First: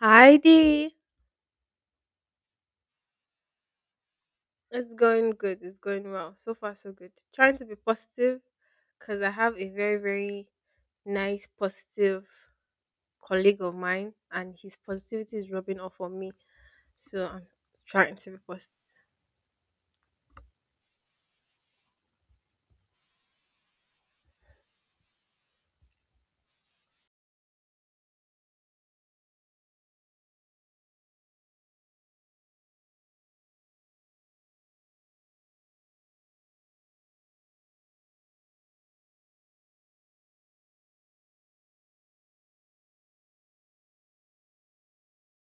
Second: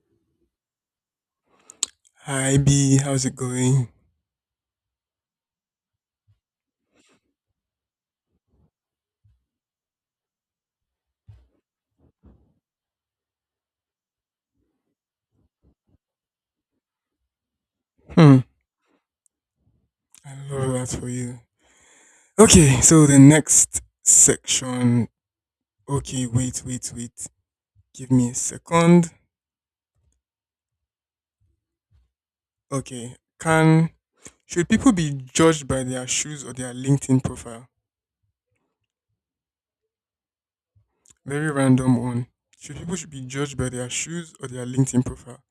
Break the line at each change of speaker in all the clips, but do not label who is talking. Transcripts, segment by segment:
Hi Dee.
Hi B, how's it going?
It's going good. It's going well. So far, so good. Trying to be positive because I have a very, very nice, positive colleague of mine, and his positivity is rubbing off on me. So I'm trying to be
Hmm,
positive.
I love that for you. Okay, so the next section. Okay, wait, wait, wait. Give me a second. Okay, can should people be judged by their shoes or their LinkedIn profile? Very random one. Should people should be judged by their shoes or their LinkedIn profile?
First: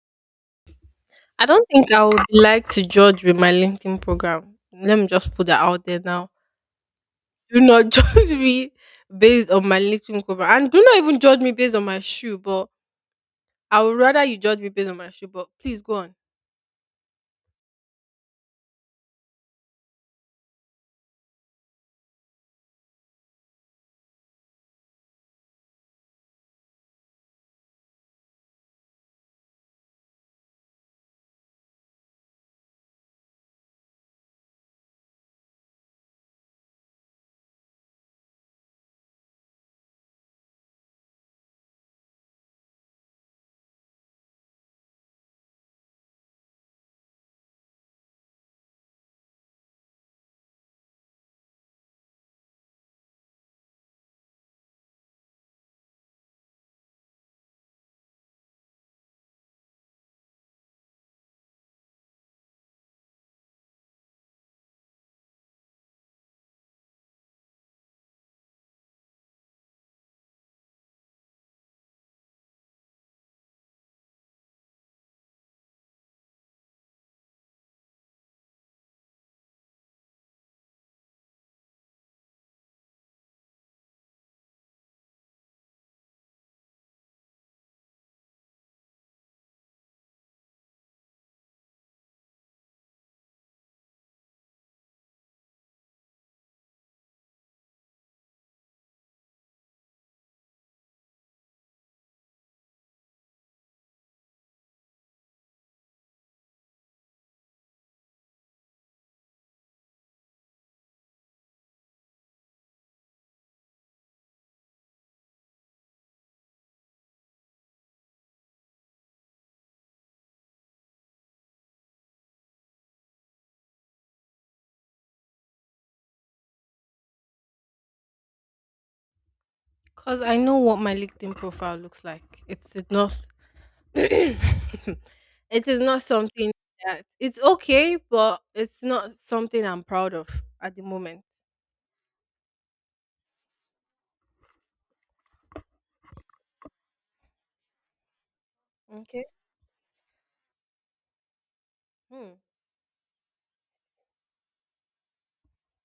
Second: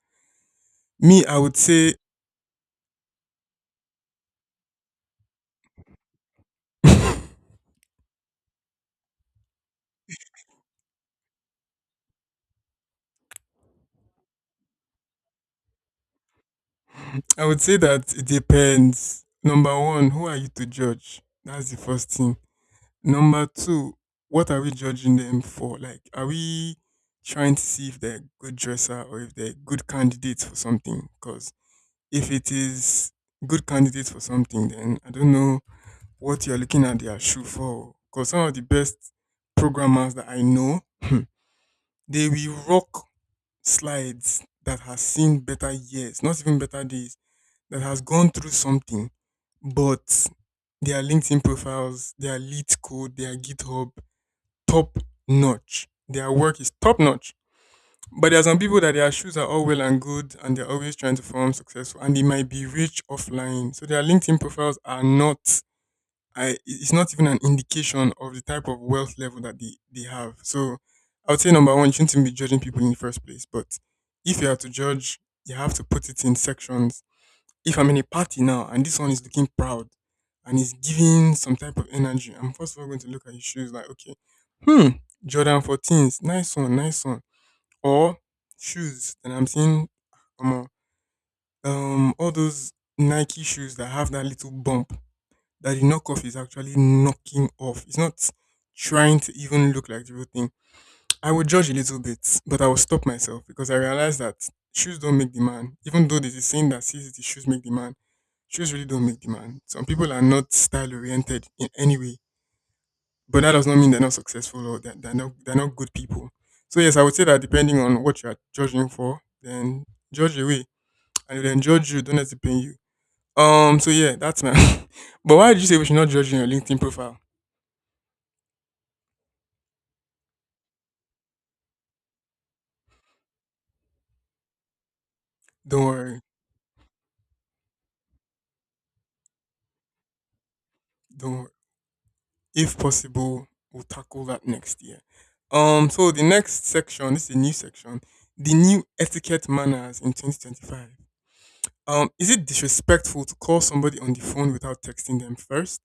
Me, I
I
would
don't think
say,
I would like to judge with my LinkedIn program. Let me just put that out there now. Do not judge me based on my LinkedIn program, and do not even judge me based on my shoe. But I would rather you judge me based on my shoe. But please go on.
I would say that it depends. Number one, who are you to judge? That's the first thing. Number two, what are we judging them for? Like, are we trying to see if they're a good dresser or if they're good candidates for something? Because if it is good candidates for something, then I don't know what you're looking at their shoe for. Because some of the best programmers that I know, they will rock slides that has seen better years, not even better days, that has gone through something, but their LinkedIn profiles, their lead code, their GitHub top notch. Their work is top notch. But there are some people that their shoes are all well and good and they're always trying to form successful and they might be rich offline. So their LinkedIn profiles are not I it's not even an indication of the type of wealth level that they have. So I would say number one, you shouldn't even be judging people in the first place. But if you are to judge, you have to put it in sections if I'm in a party now and this one is looking proud and is giving some type of energy, I'm first of all going to look at his shoes like, okay, hmm, Jordan 14s, nice one, nice one. Or shoes, and I'm seeing um, all those Nike shoes that have that little bump that the knockoff is actually knocking off. It's not trying to even look like the real thing. I would judge a little bit, but I would stop myself because I realized that shoes don't make the man. Even though there's a saying that says the shoes make the man, shoes really don't make the man. Some people are not style oriented in any way, but that does not mean they're not successful or that they're not good people. So yes, I would say that depending on what you are judging for, then judge away, and then judge you, don't let it pain you. So yeah, that's my. But why did you say we should not judge in your LinkedIn profile?
Cause I know what my LinkedIn profile looks like. It's not. It is
Don't
not
worry.
something that it's okay, but it's not something I'm proud of at the moment.
Don't worry. If possible, we'll tackle that next year. So the next section, this is a new section, the new
Okay.
etiquette manners in 2025. Is
Hmm.
it disrespectful to call somebody on the phone without texting them first?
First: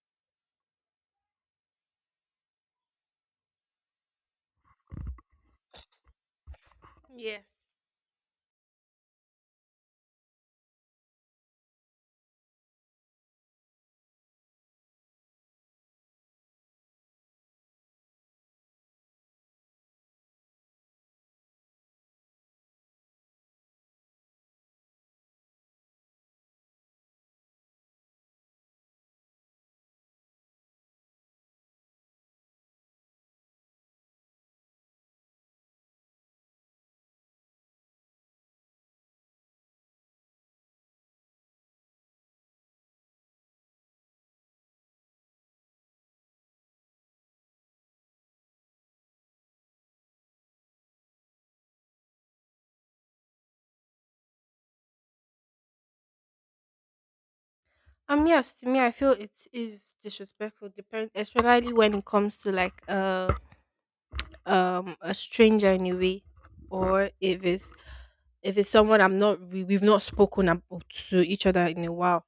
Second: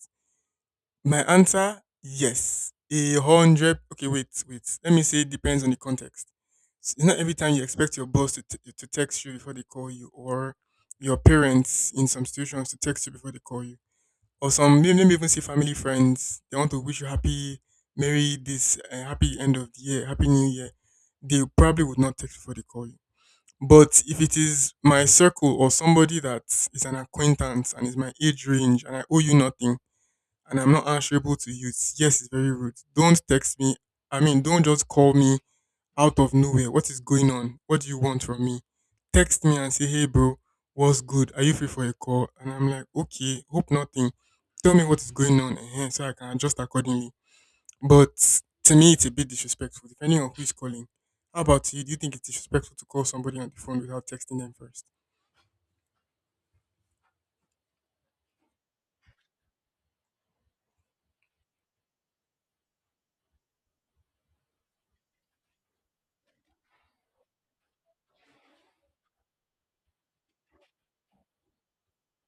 My answer, yes. A hundred. Okay, wait, wait. Let me say it depends on the context. It's not every
Yes.
time you expect your boss to, to text you before they call you, or your parents in some situations to text you before they call you. Or some maybe even say family friends. They want to wish you happy, merry this, happy end of the year, happy new year. They probably would not text before they call you. But if it is my circle or somebody that is an acquaintance and is my age range and I owe you nothing and I'm not answerable to you, yes, it's very rude. Don't text me. I mean, don't just call me out of nowhere. What is going on? What do you want from me? Text me and say, hey, bro, what's good? Are you free for a call? And I'm like, okay, hope nothing. Tell me what is going on eh, so I can adjust accordingly. But to me, it's a bit disrespectful, depending on who is calling. How about you? Do you think it's disrespectful to call somebody on the phone without texting them first?
Yes. To me, I feel it is disrespectful, depend especially when it comes to like a stranger in a way, or if it's someone I'm not we've not spoken about to each other in a while,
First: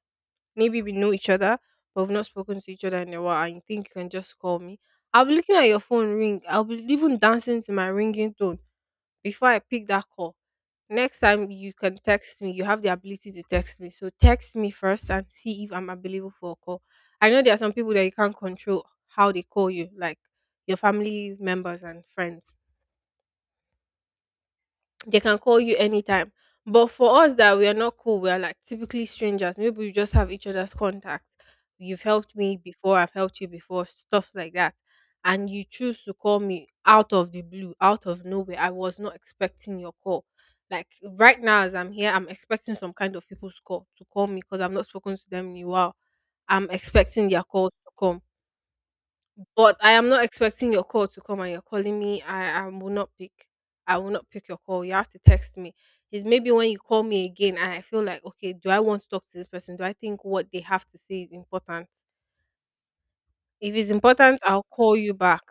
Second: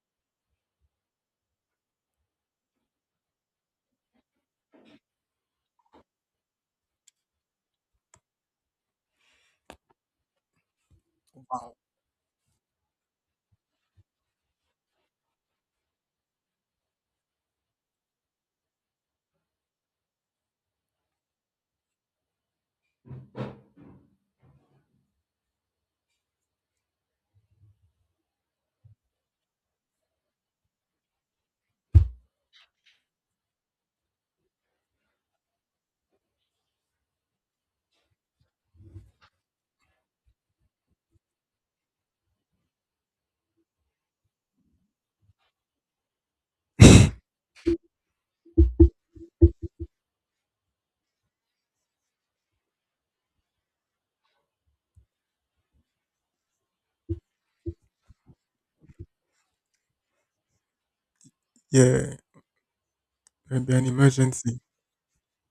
maybe we know each other, but we've not spoken to each other in a while, and you think you can just call me. I'll be looking at your phone ring. I'll be even dancing to my ringing tone before I pick that call. Next time you can text me, you have the ability to text me. So text me first and see if I'm available for a call. I know there are some people that you can't control how they call you, like your family members and friends, they can call you anytime. But for us that we are not cool, we are like typically strangers. Maybe we just have each other's contacts. You've helped me before, I've helped you before, stuff like that. And you choose to call me out of the blue, out of nowhere. I was not expecting your call. Like right now, as I'm here, I'm expecting some kind of people's call to call me because I've not spoken to them in a while. I'm expecting their call to come. But I am not expecting your call to come and you're calling me. I will not pick. I will not pick your call. You have to text me. It's maybe when you call me again and I feel like, okay, do I want to talk to this person? Do I think what they have to say is important?
Yeah, there'd be
If
an
it's important,
emergency.
I'll call you back.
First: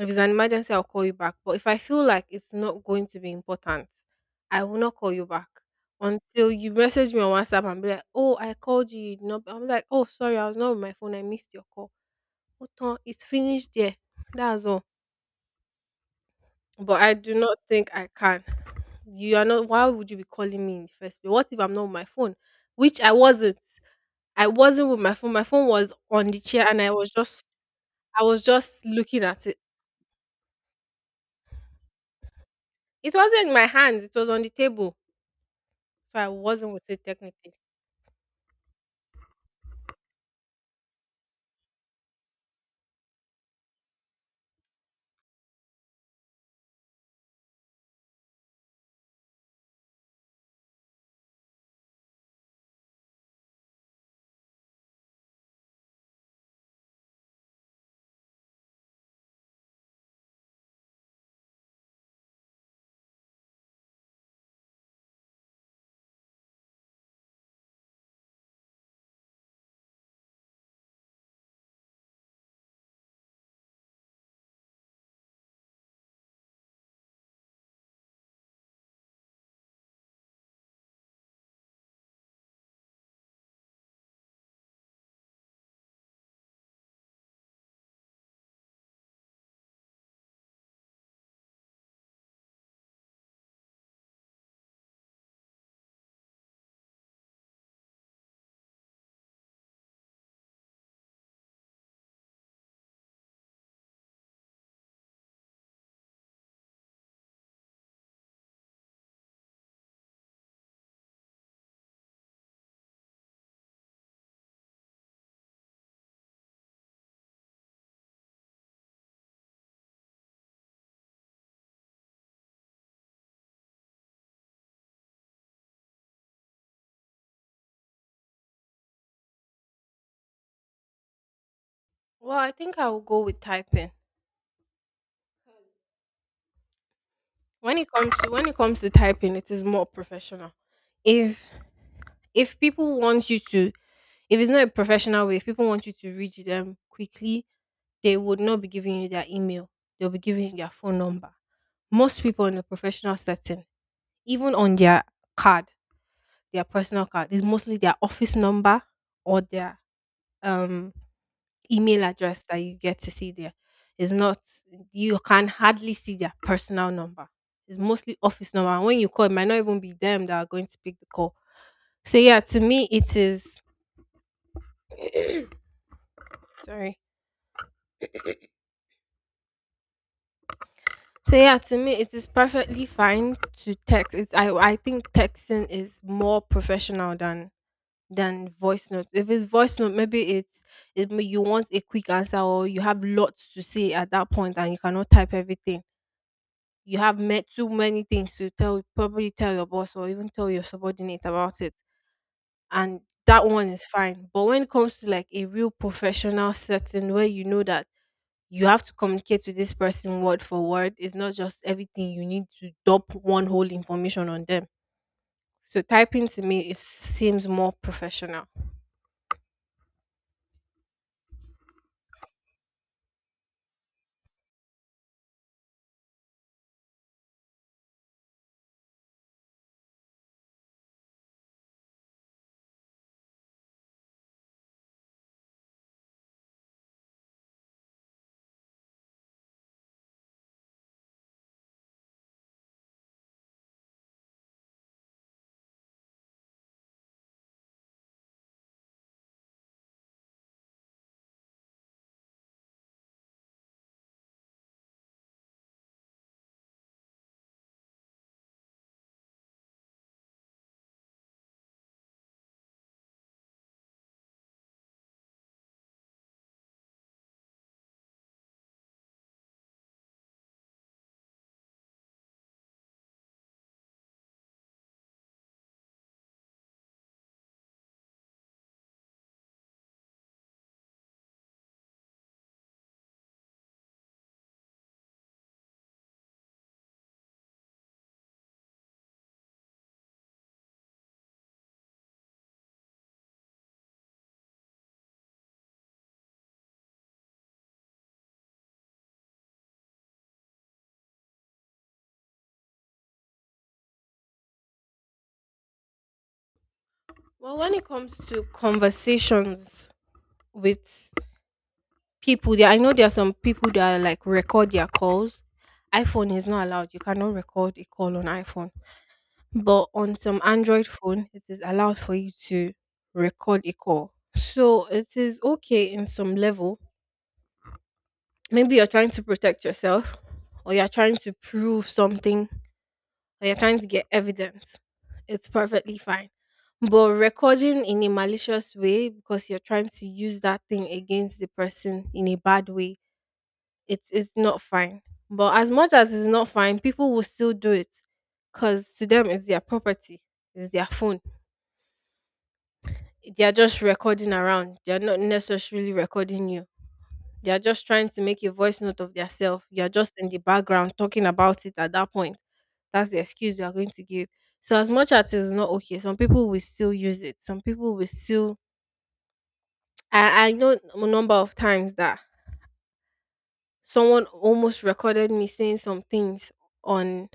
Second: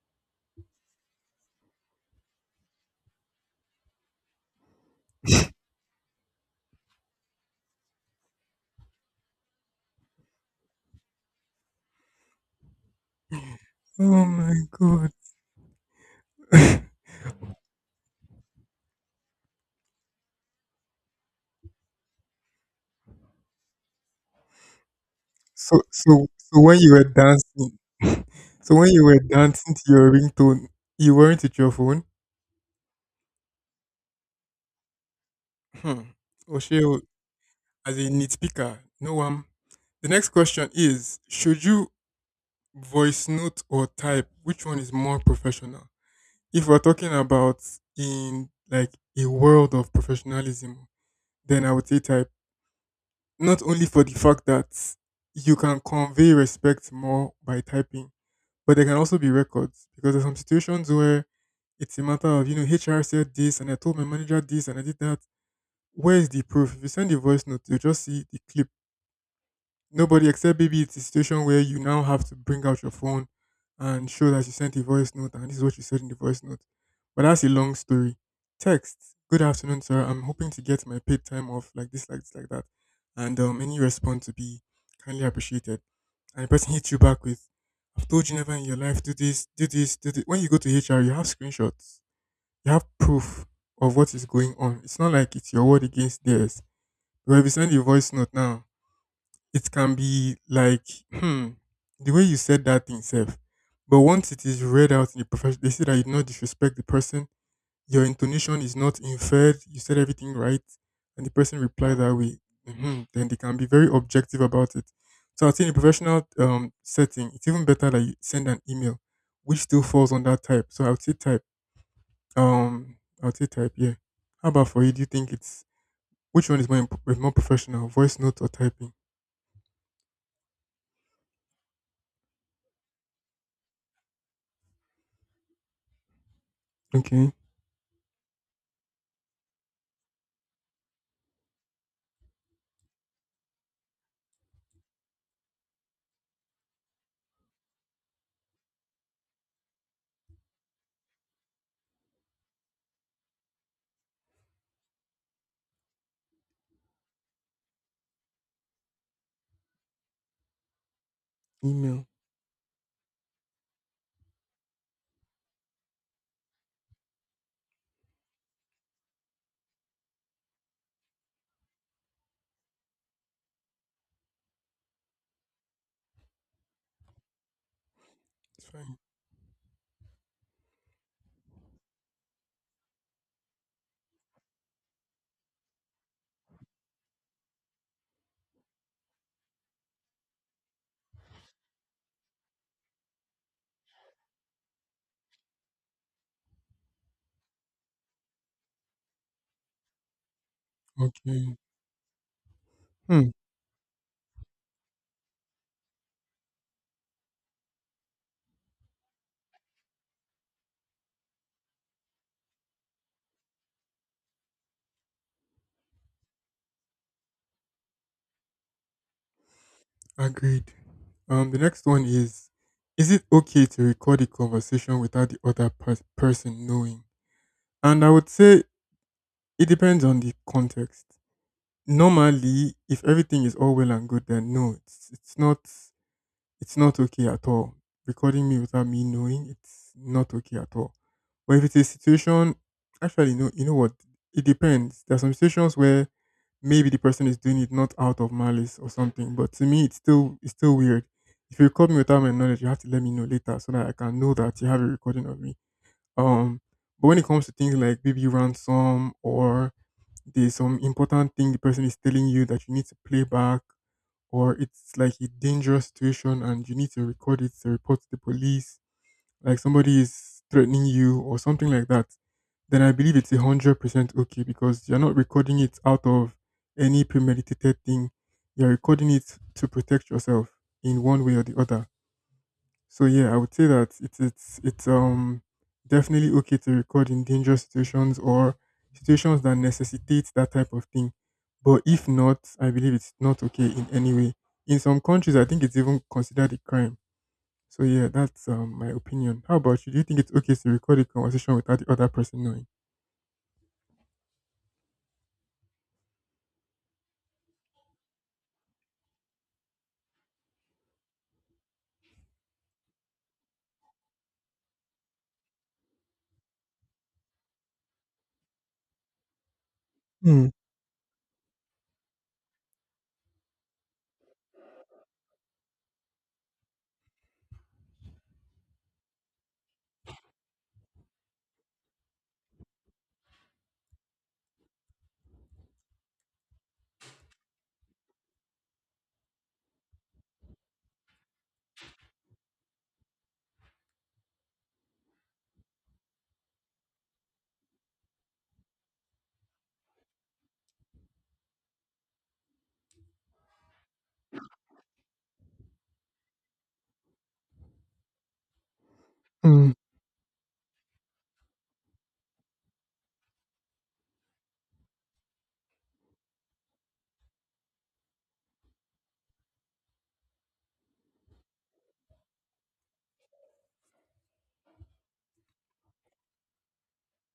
If it's an emergency, I'll call you back. But if I feel like it's not going to be important, I will not call you back until you message me on WhatsApp and be like, oh, I called you. You did not. I'm like, oh, sorry, I was not with my phone. I missed your call. Otan, it's finished there.
Oh my
That's all.
god.
But I do not think I can. You are not, why would you be calling me in the first place? What if I'm not with my phone? Which I wasn't. I wasn't with my phone. My phone
so
was
so
on the
so
chair
when
and I
you were
was just
dancing,
I was
so
just
when you were
looking at it.
dancing to your ringtone, you weren't with your phone?
It wasn't in my hands, it was on the table.
Hmm.
So I wasn't with
Oshio,
it technically.
as a nitpicker, no one. The next question is: should you voice note or type? Which one is more professional? If we're talking about in like a world of professionalism, then I would say type. Not only for the fact that you can convey respect more by typing, but there can also be records because there's some situations where it's a matter of HR said this and I told my manager this and I did that. Where is the proof? If you send a voice note, you'll just see the clip. Nobody except maybe it's a situation where you now have to bring out your phone and show that you sent a voice note and this is what you said in the voice note. But that's a long story. Text. Good afternoon, sir. I'm hoping to get my paid time off like this, like this, like that. And any response to be kindly appreciated. And the person hits you back with, I've told you never in your life, do this, do this, do this. When you go to HR, you have screenshots. You have proof of what is going on. It's not like it's your word against theirs. But if you send a voice note now, it can be like hmm, the way you said that thing self. But once it is read out in the profession, they say that you did not disrespect the person. Your intonation is not inferred. You said everything right, and the person replied that way. Then they can be very objective about it. So I think in a professional setting, it's even better that you send an email, which still falls under type. So I would say type. Um, I would say type. Yeah. How about for you? Do you think it's which one is more professional, voice note or typing?
Well, I think I will go with typing.
Okay.
When it comes to typing, it is more professional. If if people want you to, if it's not a professional way, if people want you to reach them quickly, they would not be giving you their email. They'll be giving you their phone number. Most people in the professional setting, even on their card, their personal card, is mostly their office number or their um, email
Email.
address that you get to see there. It's not, you can hardly see their personal number. It's mostly office number. And when you call, it might not even be them that are going to pick the call. So, yeah, to me, it is, sorry,
Fine.
so yeah, to me it is perfectly fine to text. It's I think texting is more professional than voice note. If it's voice note, maybe it's you want a quick answer or you have lots to say at that point and you cannot type everything. You have met too many things to tell, probably tell your boss or even tell your subordinate
Okay.
about it. And
Hmm.
that one is fine. But when it comes to like a real professional setting where you know that you have to communicate with this person word for word. It's not just everything, you need to dump one whole information on them. So typing to me it seems more professional.
Agreed. The next one is: is it okay to record a conversation without the other person knowing? And I would say it depends on the context. Normally, if everything is all well and good, then no, it's not okay at all. Recording me without me knowing, it's not okay at all. But if it's a situation, actually, no, you know what? It depends. There are some situations where maybe the person is doing it not out of malice or something. But to me, it's still weird. If you record me without my knowledge, you have to let me know later so that I can know that you have a recording of me. Um, but when it comes to things like baby ransom or there's some important thing the person is telling you that you need to play back, or it's like a dangerous situation and you need to record it to report to the police like somebody is threatening you or something like that, then I believe it's 100% okay because you're not recording it out of any premeditated thing. You're recording it to protect yourself in one way or the other. So yeah, I would say that it's definitely okay to record in dangerous situations or situations that necessitate that type of thing. But if not, I believe it's not okay in any way. In some countries, I think it's even considered a crime, so yeah, that's my opinion. How about you? Do you think it's okay to record a conversation without the other person knowing?
Well, when it comes to conversations with people, there, I know there are some people that like record their calls. iPhone is not allowed. You cannot record a call on iPhone. But on some
Mm,
Android phone, it is allowed for you to record a call. So it is okay in some level, maybe you're trying to protect yourself, or you're trying to prove something, or you're trying to get evidence, it's perfectly fine. But recording in a malicious way because you're trying to use that thing against the person in a bad way, it's not fine. But as much as it's not fine, people will still do it because to them it's their property, it's their phone, they are just recording around, they are not necessarily recording you. They are just trying to make a voice note of theirself.
mm.
You are just in the background talking about it at that point. That's the excuse you are going to give. So as much as it's not okay, some people will still use it. Some people will still. I know a number of times that someone almost recorded me saying some things on.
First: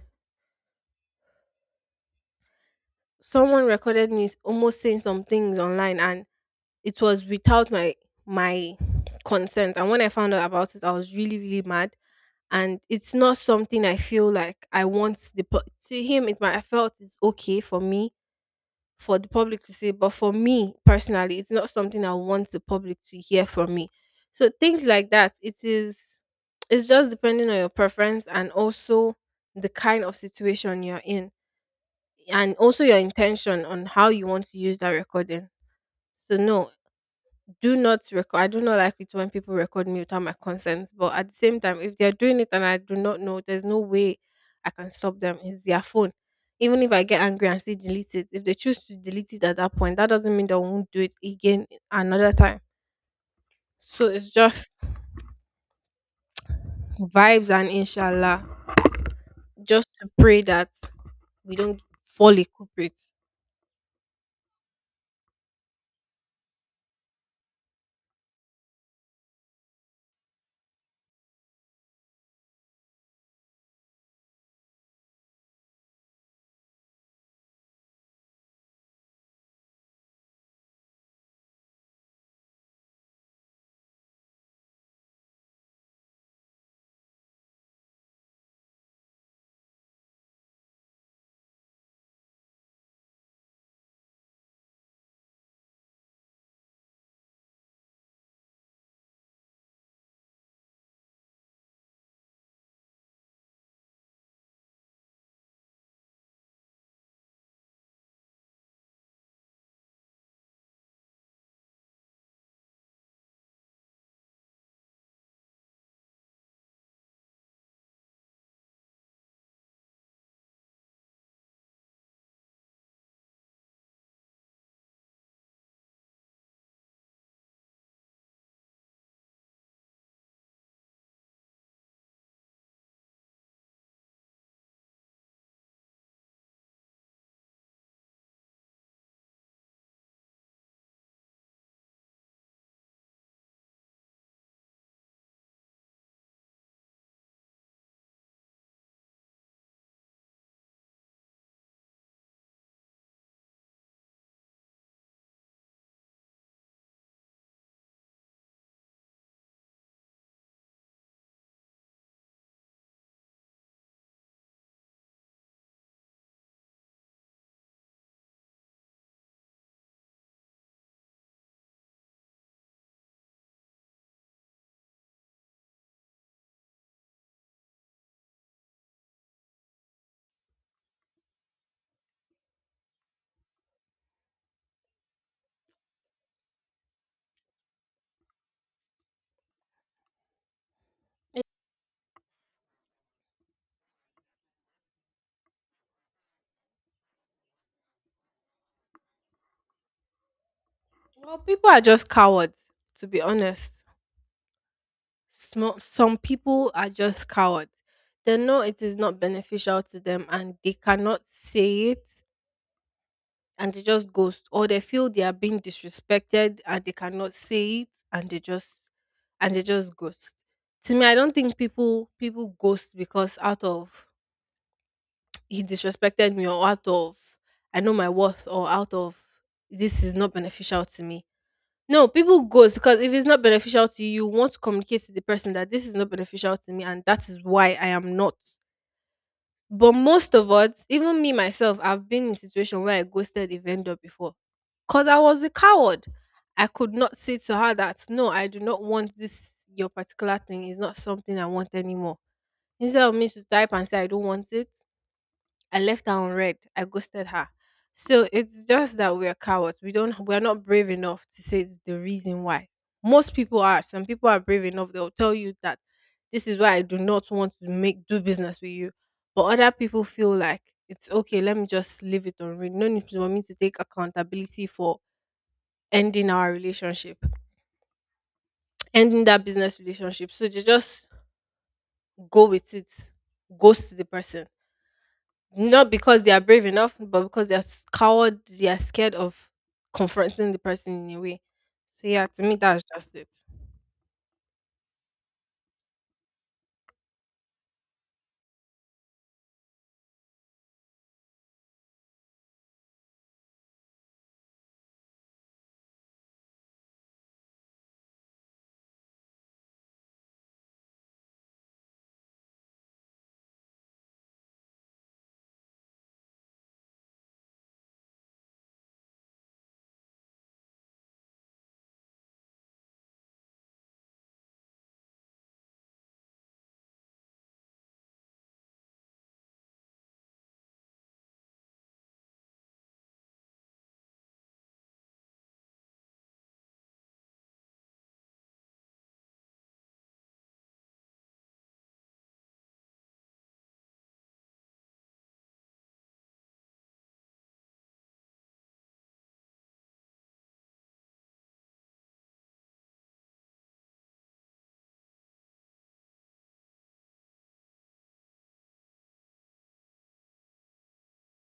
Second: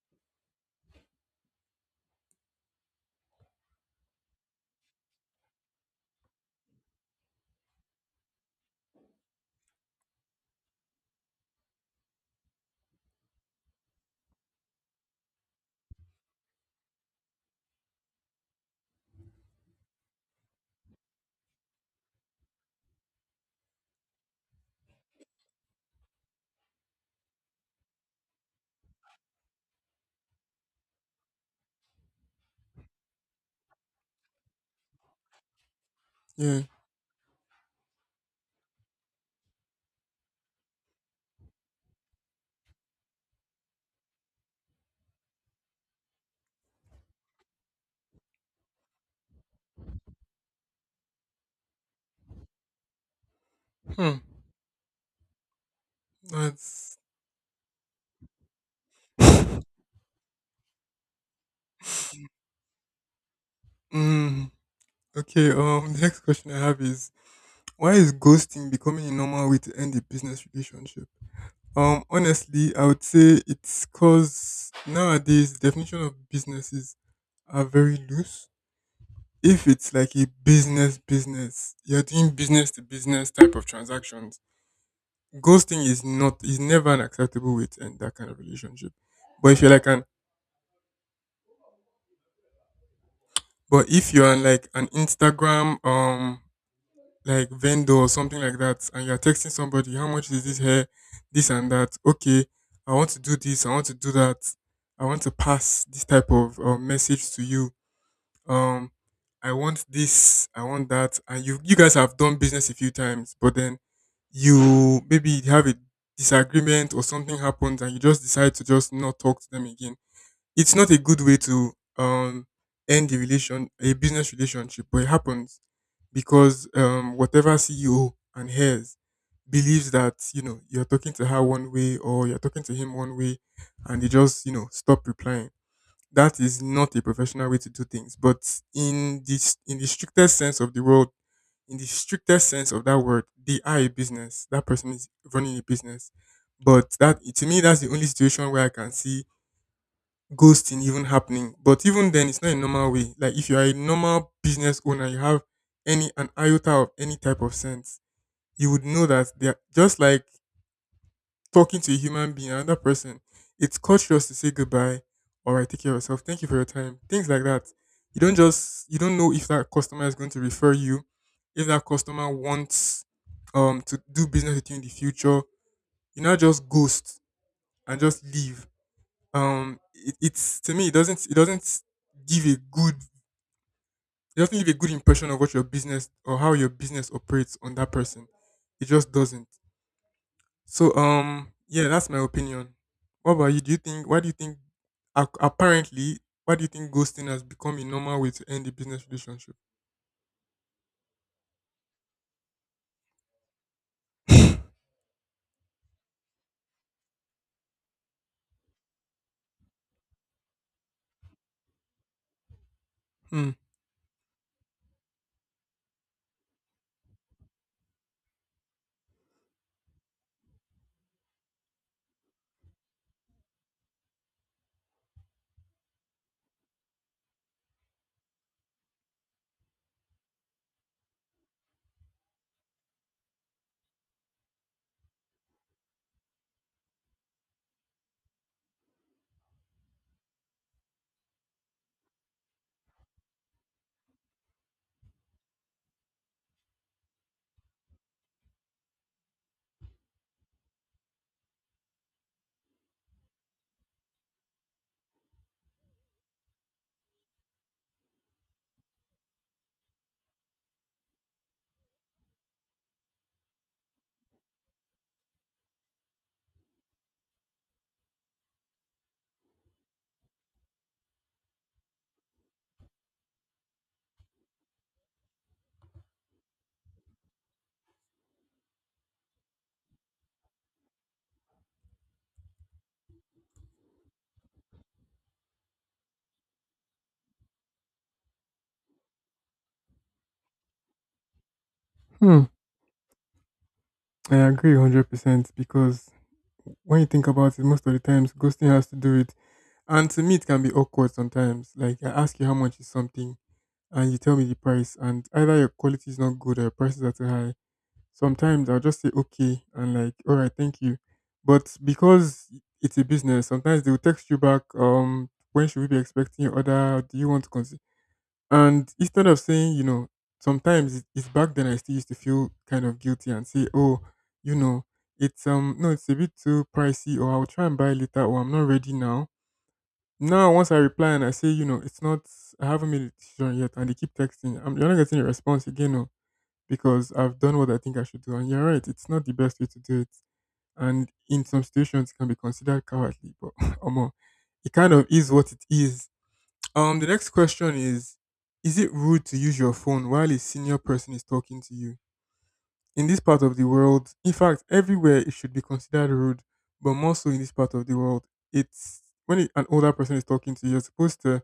Someone recorded me almost saying some things online, and it was without my my consent. And when I found out about it, I was really really mad and it's not something I feel like I want the pu- to him. It might, I felt it's okay for me, for the public to see, but for me personally, it's not something I want the public to hear from me. So things like that, it is. It's just depending on your preference and also the kind of situation you're in, and also your intention on how you want to use that recording. So
Yeah.
no, do not record. I do not like it when people record me without my consent. But at the same time, if they're doing it and I do not know, there's no way I can stop them. It's their phone. Even if I get angry and say delete it, if they choose to delete it at that point, that doesn't mean they won't do it again another time. So
Hmm.
it's just
That's.
vibes and inshallah, just to pray that we don't fall a culprit.
Mm, okay. The next question I have is why is ghosting becoming a normal way to end a business relationship? Honestly, I would say it's cause nowadays the definition of businesses are very loose. If it's like a business business, you're doing business to business type of transactions, ghosting is never an acceptable way to end that kind of relationship. But if you're like an but if you're on like an Instagram like vendor or something like that and you're texting somebody, how much is this hair? This and that. Okay, I want to do this, I want to do that, I want to pass this type of message to you. Um I want this, I want that, and you guys have done business a few times, but then you maybe have a disagreement or something happens and you just decide to just not talk to them again. It's not a good way to um end the relation a business relationship, but it happens because whatever CEO and hers believes that you're talking to her one way or you're talking to him one way, and they just stop replying. That is not a professional way to do things, but in the strictest sense of the world, in the strictest sense of that word, they are a business. That person is running a business. But that, to me, that's the only situation where I can see ghosting even happening. But even then, it's not a normal way. Like, if you are a normal business owner, you have any an iota of any type of sense, you would know that they are just like talking to a human being, another person. It's courteous to say goodbye. All right, take care of yourself. Thank you for your time. Things like that. You don't know if that customer is going to refer you, if that customer wants to do business with you in the future. You not just ghost and just leave. It's, to me, it doesn't give a good it doesn't give a good impression of what your business or how your business operates on that person. It just doesn't. So yeah, that's my opinion. What about you? Do you think why do you think ap- apparently why do you think ghosting has become a normal way to end a business relationship?
Well, people are just cowards, to be honest. Some people are just cowards. They know it is not beneficial to them and they cannot say it
Hmm.
and they just ghost, or they feel they are being disrespected and they cannot say it and they just ghost. To me, I don't think people ghost because out of he disrespected me, or out of I know my worth, or out of this is not beneficial to me. No, people goes because if it's not beneficial to you, you want to communicate to the person that this is not beneficial to me and that is why I am not. But most of us, even me myself, I've been in a situation where I ghosted a vendor before. Because I was a coward. I could not say to her that no, I do not want this your particular thing. It's not something I want anymore. Instead of me to type and say I don't want it, I left her on red. I ghosted her. So it's just that we are cowards. We don't, we are not brave enough to say it's the reason why. Most people are. Some people are brave enough. They'll tell you that this is why I do not want to make do business with you. But other people feel like it's okay, let me just leave it on read. No need for me to take accountability for ending our relationship, ending that business relationship. So they just go with it, ghost the person. Not because they are brave enough, but because they are coward, they are scared of confronting the person in a way. So yeah,
Hmm.
to me that's just it.
I agree 100%, because when you think about it, most of the times ghosting has to do with, and to me it can be awkward sometimes. Like, I ask you how much is something and you tell me the price and either your quality is not good or your prices are too high. Sometimes I'll just say okay and like, all right, thank you. But because it's a business, sometimes they will text you back, when should we be expecting your order? Do you want to consider? And instead of saying, sometimes it's, back then I still used to feel kind of guilty and say, oh, you know, it's no, it's a bit too pricey, or I'll try and buy later, or I'm not ready now. Now, once I reply and I say, it's not, I haven't made a decision yet, and they keep texting, you're not getting a response again. Oh, because I've done what I think I should do. And you're right, it's not the best way to do it. And in some situations, it can be considered cowardly, but Omo, it kind of is what it is. The next question is: Is it rude to use your phone while a senior person is talking to you? In this part of the world, in fact, everywhere it should be considered rude, but more so in this part of the world. An older person is talking to you, you're supposed to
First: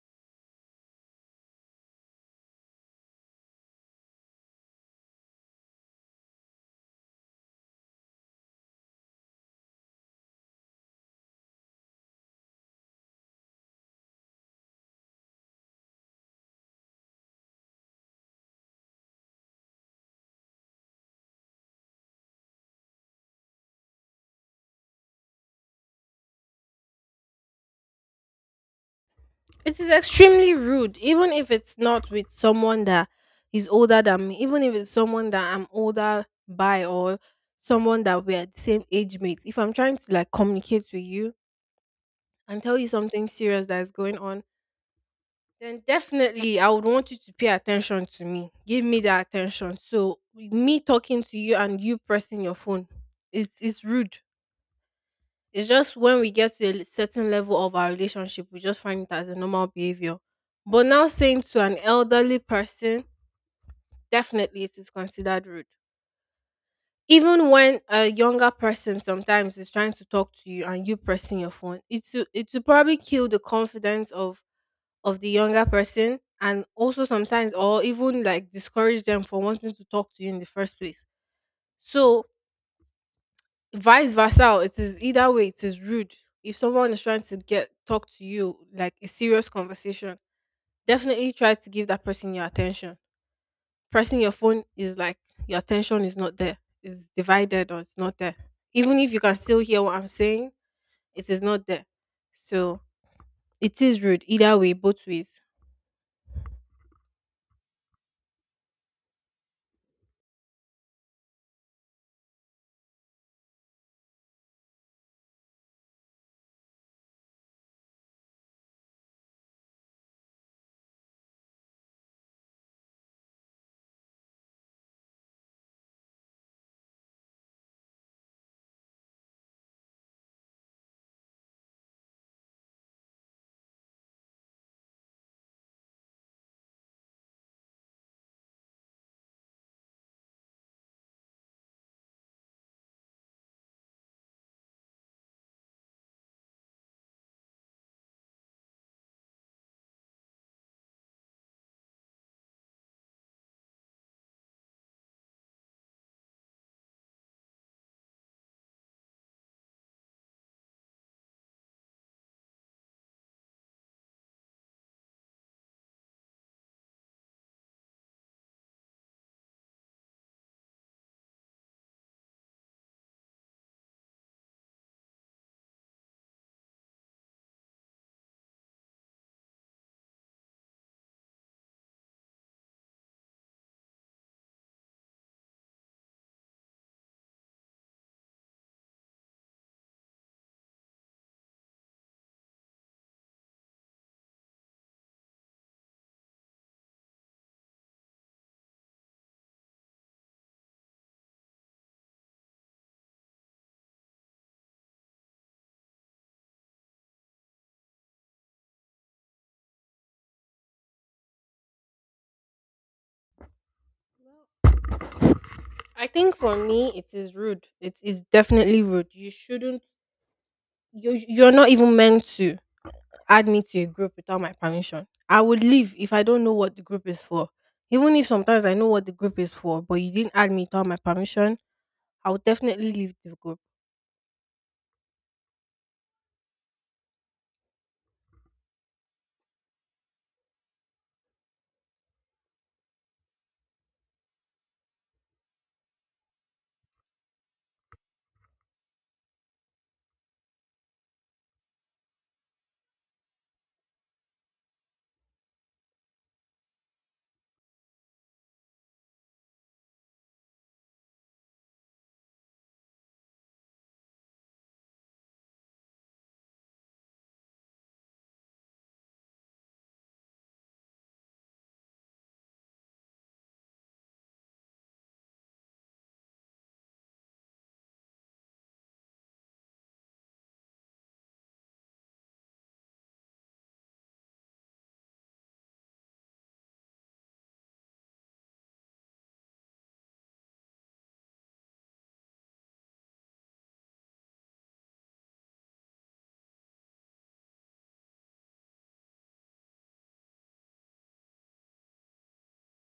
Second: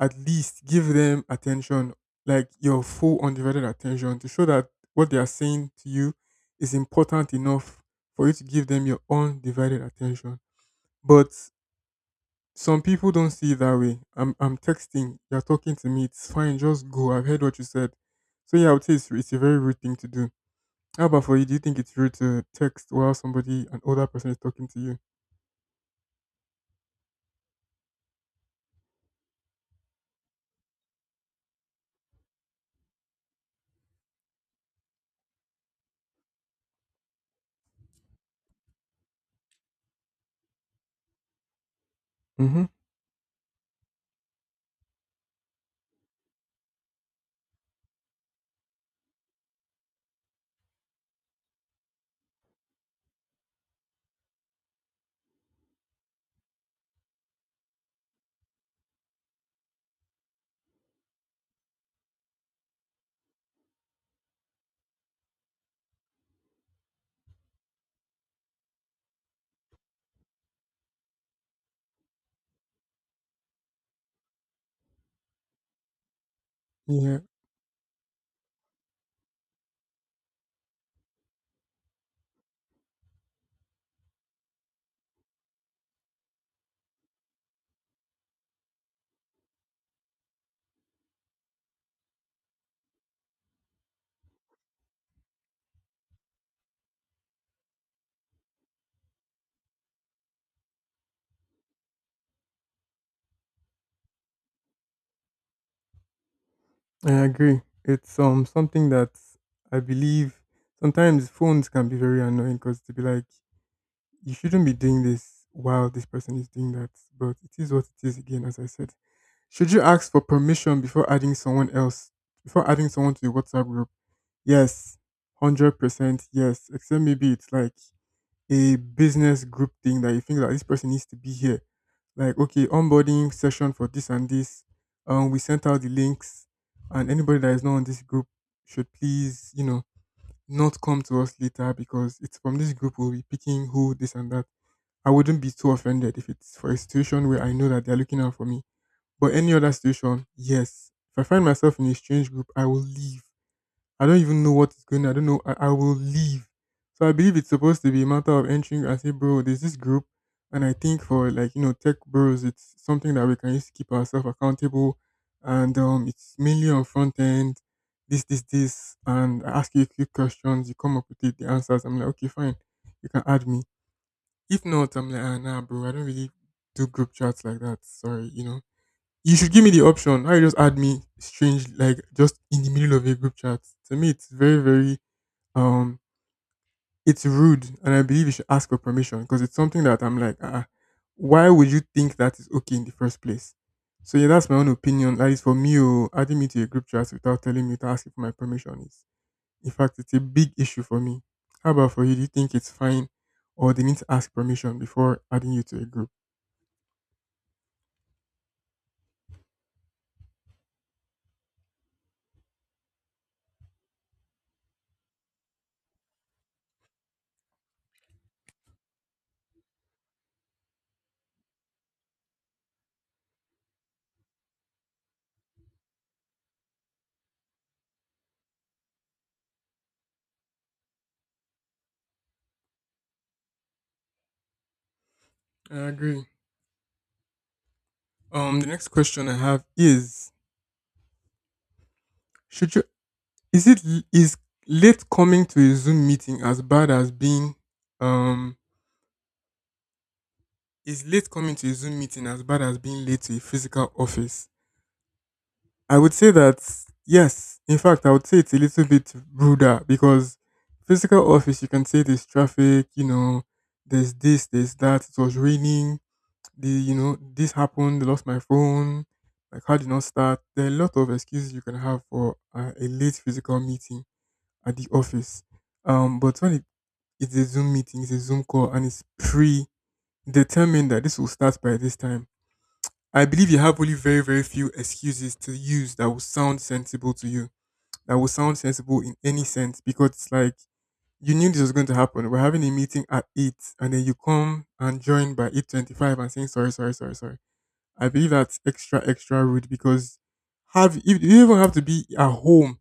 at least give them attention, like your full undivided attention, to show that what they are saying to you is important enough for you to give them your undivided attention. But some people don't see it that way. I'm texting, you're talking to me, it's fine, just go. I've heard what you said. So yeah, I would say it's a very rude thing to do. How about for you? Do you think it's rude to text while somebody, an older person, is talking to you?
It is extremely rude, even if it's not with someone that is older than me, even if it's someone that I'm older by or someone that we're the same age mates. If I'm trying to communicate with you and
Mm-hmm.
tell you something serious that is going on, then definitely I would want you to pay attention to me. Give me that attention. So with me talking to you and you pressing your phone, it's rude. It's just when we get to a certain level of our relationship, we just find it as a normal behavior. But now saying to an elderly person, definitely it is considered rude. Even when a younger person sometimes is trying to talk to you and you pressing your phone, it will probably kill the confidence of the younger person, and also
Yeah.
sometimes or even discourage them from wanting to talk to you in the first place. So vice versa, it is either way, it is rude. If someone is trying to get talk to you like a serious conversation, definitely try to give that person your attention. Pressing your phone is like your attention is not there. It's divided, or it's not there. Even if you can still hear what I'm saying, it is not there. So it is rude either way, both ways.
I agree. It's something that I believe. Sometimes phones can be very annoying, because to be like, you shouldn't be doing this while this person is doing that, but it is what it is again. As I said, should you ask for permission before adding someone to the WhatsApp group? Yes, 100%. Yes, except maybe it's like a business group thing that you think that this person needs to be here. Like, okay, onboarding session for this and this. We sent out the links, and anybody that is not on this group should please, not come to us later, because it's from this group we'll be picking who this and that. I wouldn't be too offended if it's for a situation where I know that they're looking out for me. But any other situation, yes. If I find myself in a strange group, I will leave. I don't even know what is going on. I don't know. I will leave. So I believe it's supposed to be a matter of entering and say, bro, there's this group. And I think for like, tech bros, it's something that we can use to keep ourselves accountable. And it's mainly on front end, this, this, this. And I ask you a few questions. You come up with it, the answers. I'm like, okay, fine. You can add me. If not, I'm like, ah, nah, bro, I don't really do group chats like that. Sorry, you know. You should give me the option. Now you just add me strange, like just in the middle of a group chat. To me, it's very, very um, it's rude, and I believe you should ask for permission, because it's something that I'm like, ah, why would you think that is okay in the first place? So yeah, that's my own opinion. That is for me, oh, adding me to a group chat without telling me to ask for my permission is, in fact, it's a big issue for me. How about for you? Do you think it's fine, or they need to ask permission before adding you to a group?
I think for me, it is rude. It is definitely rude. You shouldn't. You're not even meant to add me to a group without my permission. I would leave if I don't know what the group is for. Even if sometimes I know what the group is for, but you didn't add me without my permission, I would definitely leave the group.
I agree. The next question I have is: Should you Is late coming to a Zoom meeting as bad as being um is late coming to a Zoom meeting as bad as being late to a physical office? I would say that yes. In fact, I would say it's a little bit ruder, because physical office you can say there's traffic, there's this, there's that, it was raining, this happened, I lost my phone, my car did not start. There are a lot of excuses you can have for a late physical meeting at the office. But when it It's a Zoom meeting, it's a Zoom call, and it's predetermined that this will start by this time. I believe you have only very, very few excuses to use that will sound sensible to you, that will sound sensible in any sense, because it's like you knew this was going to happen. We're having a meeting at eight, and then you come and join by 8:25 and saying sorry, sorry, sorry, sorry. I believe that's extra, extra rude, because have if you even have to be at home,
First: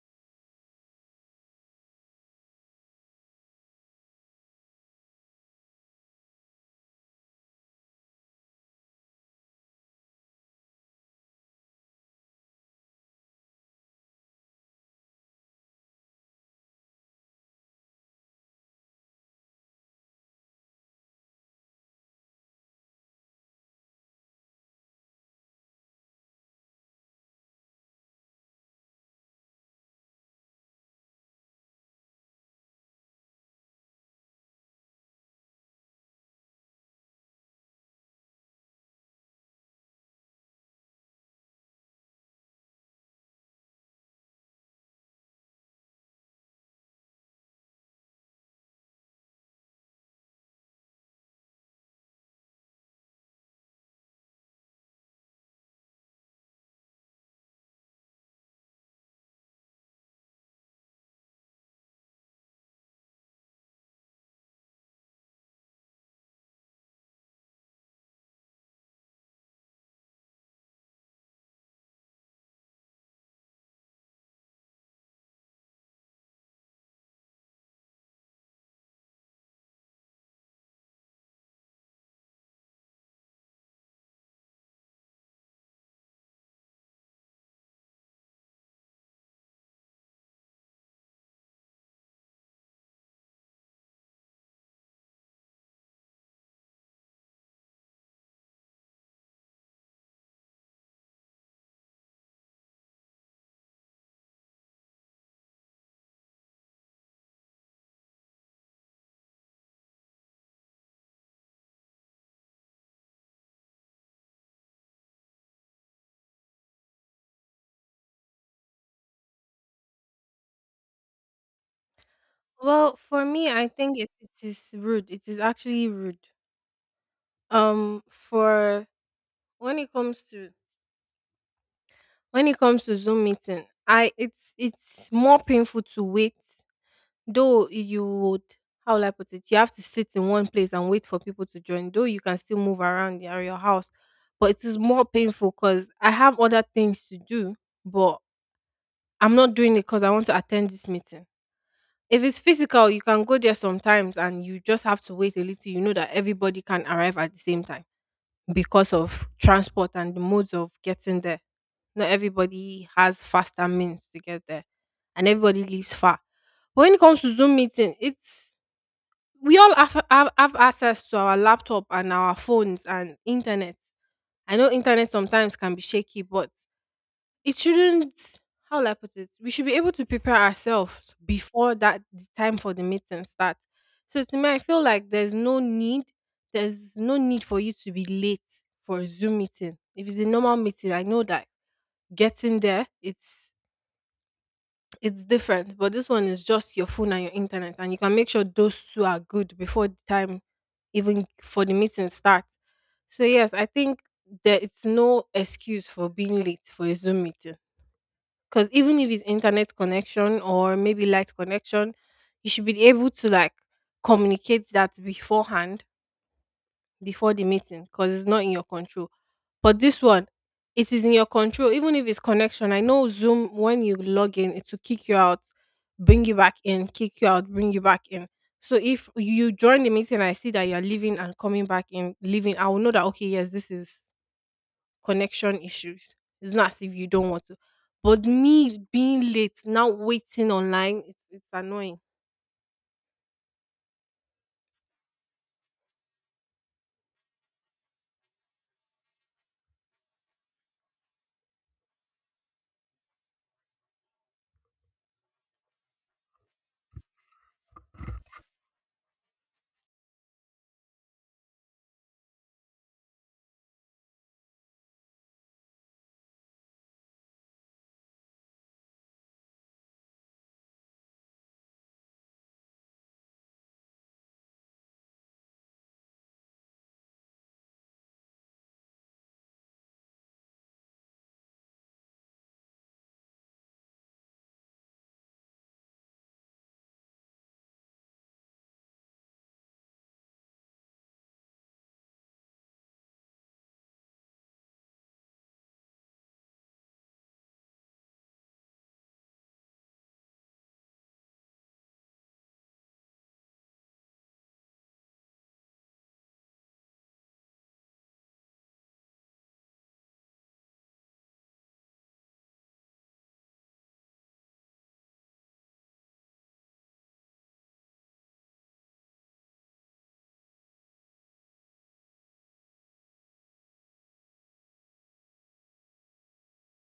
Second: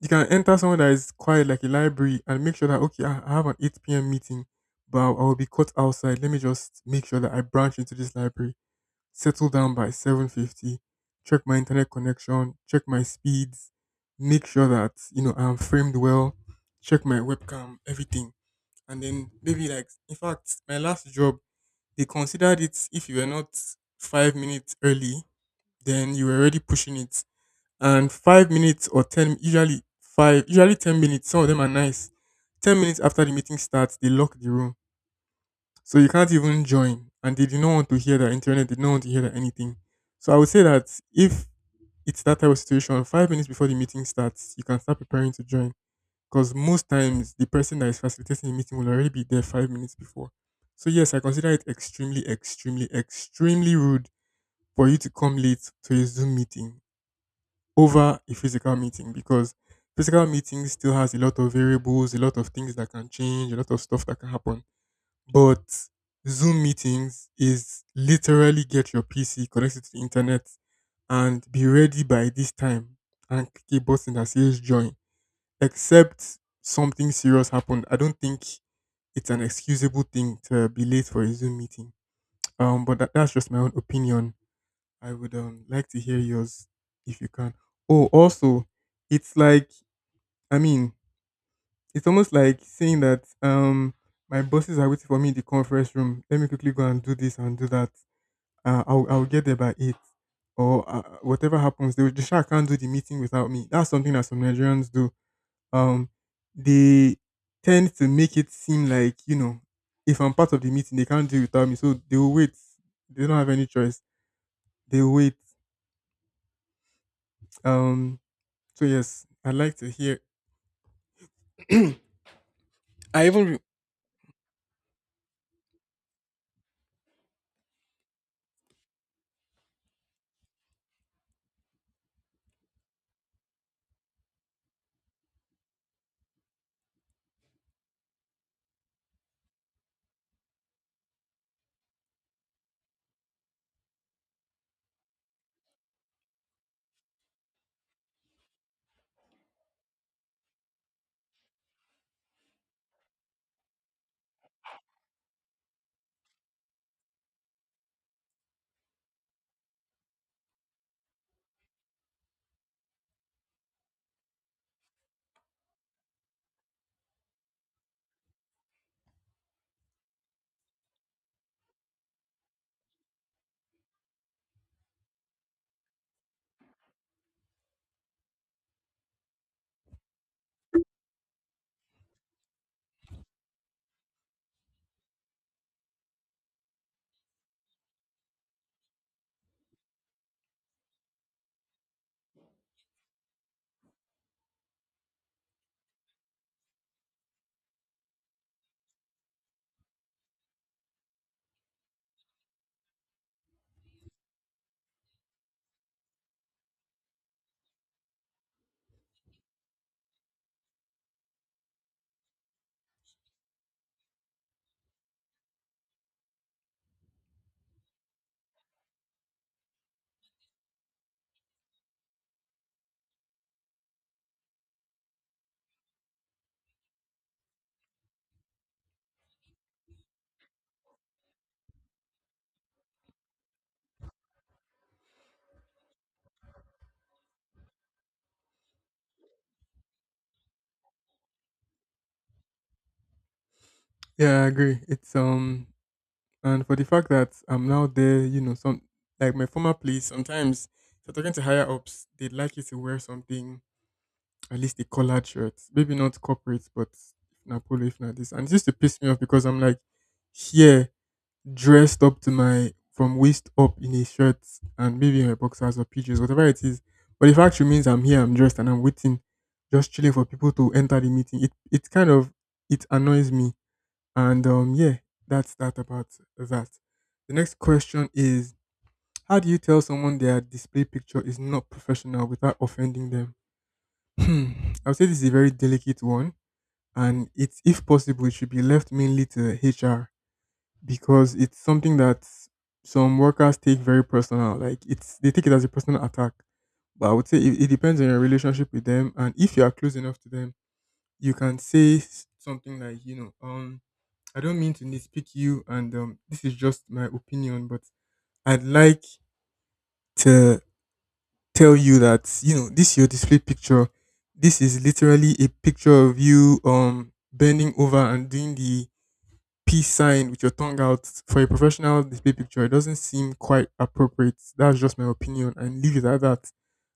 you can enter somewhere that is quiet, like a library, and make sure that, okay, I have an 8 p.m. meeting, but I will be caught outside. Let me just make sure that I branch into this library, settle down by 7:50, check my internet connection, check my speeds, make sure that I'm framed well, check my webcam, everything. And then maybe, like, in fact, my last job, they considered it: if you were not 5 minutes early, then you were already pushing it. And 5 minutes or ten, usually five, usually 10 minutes, some of them are nice. 10 minutes after the meeting starts, they lock the room, so you can't even join, and they did not want to hear that internet, they do not want to hear that anything. So I would say that, if it's that type of situation, 5 minutes before the meeting starts, you can start preparing to join, because most times the person that is facilitating the meeting will already be there 5 minutes before. So yes, I consider it extremely, extremely, extremely rude for you to come late to a Zoom meeting over a physical meeting, because physical meeting still has a lot of variables, a lot of things that can change, a lot of stuff that can happen. But Zoom meetings is literally get your PC, connect it to the internet, and be ready by this time and click a button that says join. Except something serious happened, I don't think it's an excusable thing to be late for a Zoom meeting. But that's just my own opinion. I would like to hear yours if you can. Oh, also, it's like, I mean, it's almost like saying that my bosses are waiting for me in the conference room. Let me quickly go and do this and do that. I'll get there by eight, or whatever happens. The shark can't do the meeting without me. That's something that some Nigerians do. Um, they tend to make it seem like, if I'm part of the meeting, they can't do it without me. So they will wait. They don't have any choice. They will wait. Um. So yes, I'd like to hear. I
Well, for
even
me,
re-
I think it is rude. It is actually rude. For when it comes to when it comes to Zoom meeting, I it's more painful to wait. Though you would, how will I put it? You have to sit in one place and wait for people to join. Though you can still move around your house, but it is more painful because I have other things to do, but I'm not doing it because I want to attend this meeting. If it's physical, you can go there sometimes and you just have to wait a little. You know that everybody can arrive at the same time because of transport and the modes of getting there. Not everybody has faster means to get there, and everybody lives far. But when it comes to Zoom meeting, it's we all have access to our laptop and our phones and internet. I know internet sometimes can be shaky, but it shouldn't. How will I put it? We should be able to prepare ourselves before that the time for the meeting starts. So to me, I feel like there's no need. There's no need for you to be late for a Zoom meeting. If it's a normal meeting, I know that getting there, it's different, but this one is just your phone and your internet, and you can make sure those two are good before the time, even for the meeting starts. So yes, I think there is no excuse for being late for a Zoom meeting because even if it's internet connection or maybe light connection, you should be able to communicate that beforehand before the meeting because it's not in your control. But this one, it is in your control, even if it's connection. I know Zoom, when you log in, it will kick you out, bring you back in, kick you out, bring you back in. So if you join the meeting, and I see that you're leaving and coming back in, leaving, I will know that, okay, yes, this is connection issues. It's not as if you don't want to. But me being late, now waiting online, it's annoying.
yeah, I agree. It's And for the fact that I'm now there, some, like my former place, sometimes if you're talking to higher ups, they'd like you to wear something, at least a collared shirt. Maybe not corporate, but if not polo, if not this. And it used to piss me off because I'm like, here, dressed up to my from waist up in a shirt, and maybe my boxers or PJs, whatever it is. But the fact remains I'm here, I'm dressed, and I'm waiting, just chilling for people to enter the meeting. It kind of it annoys me, and yeah, that's that about that. The next question is: How do you tell someone their display picture is not professional without offending them? Hmm, I would say this is a very delicate one. And it's, if possible, it should be left mainly to HR, because it's something that some workers take very personal. Like, it's they take it as a personal attack. But I would say it depends on your relationship with them. And if you are close enough to them, you can say something like, I don't mean to nitpick you, and this is just my opinion, but I'd like to tell you that, this your display picture, this is literally a picture of you bending over and doing the peace sign with your tongue out for a professional display picture. It doesn't seem quite appropriate. That's just my opinion, and leave it at that.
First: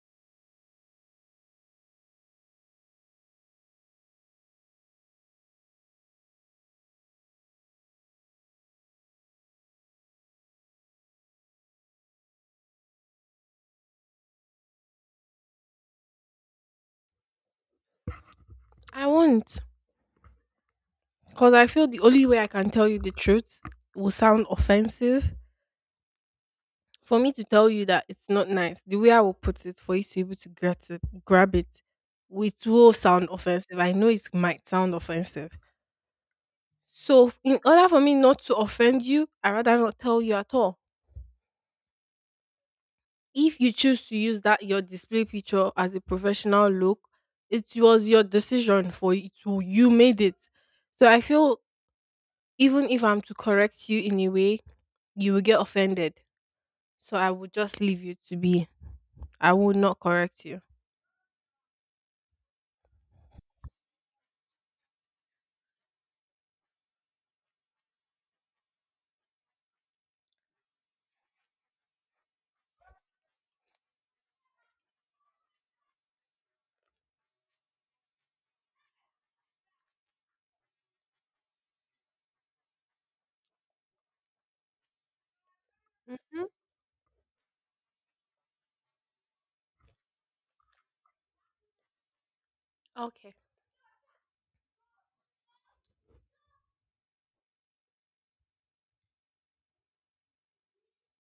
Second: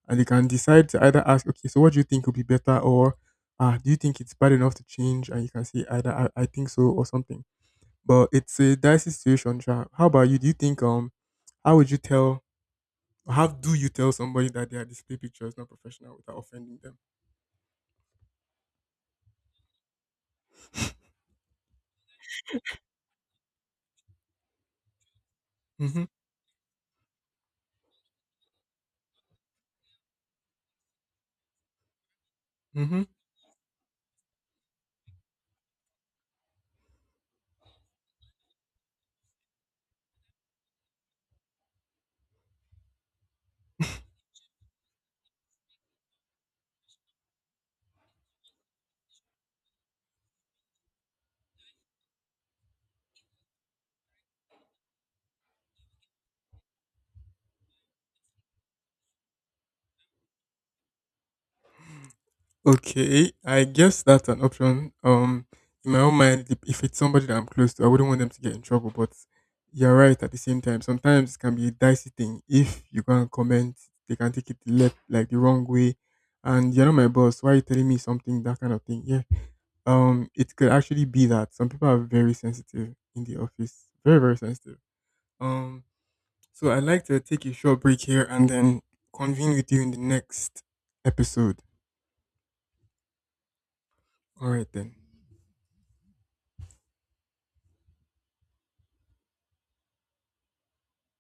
And you can decide to either ask, okay, so what do you think would be better, or ah, do you think it's bad enough to change? And you can say either I think so, or something, but it's a dicey situation, Sha. How about you? Do you think how would you tell how do you tell somebody that their display picture is not professional without offending them?
I won't. Because I feel the only way I can tell you the truth will sound offensive.
Mm-hmm.
For me to tell you that it's not nice, the way I will put it for you to be able to get it, grab it, it will
Mm-hmm.
sound offensive. I know it might sound offensive. So, in order for me not to offend you, I rather not tell you at all. If you choose to use that your display picture as a professional look, it was your decision for it. You made it. So I feel even if I'm to correct you in a way, you will get offended. So I would just leave you to be. I will not correct you.
Okay. I guess that's an option. In my own mind, if it's somebody that I'm close to, I wouldn't want them to get in trouble. But you're right, at the same time. Sometimes it can be a dicey thing. If you can't comment, they can take it the left like the wrong way. And you're not my boss. Why are you telling me something, that kind of thing? Yeah. It could actually be that some people are very sensitive in the office, very, very sensitive. Um, so I'd like to take a short break here and then convene with you in the next episode. All right then.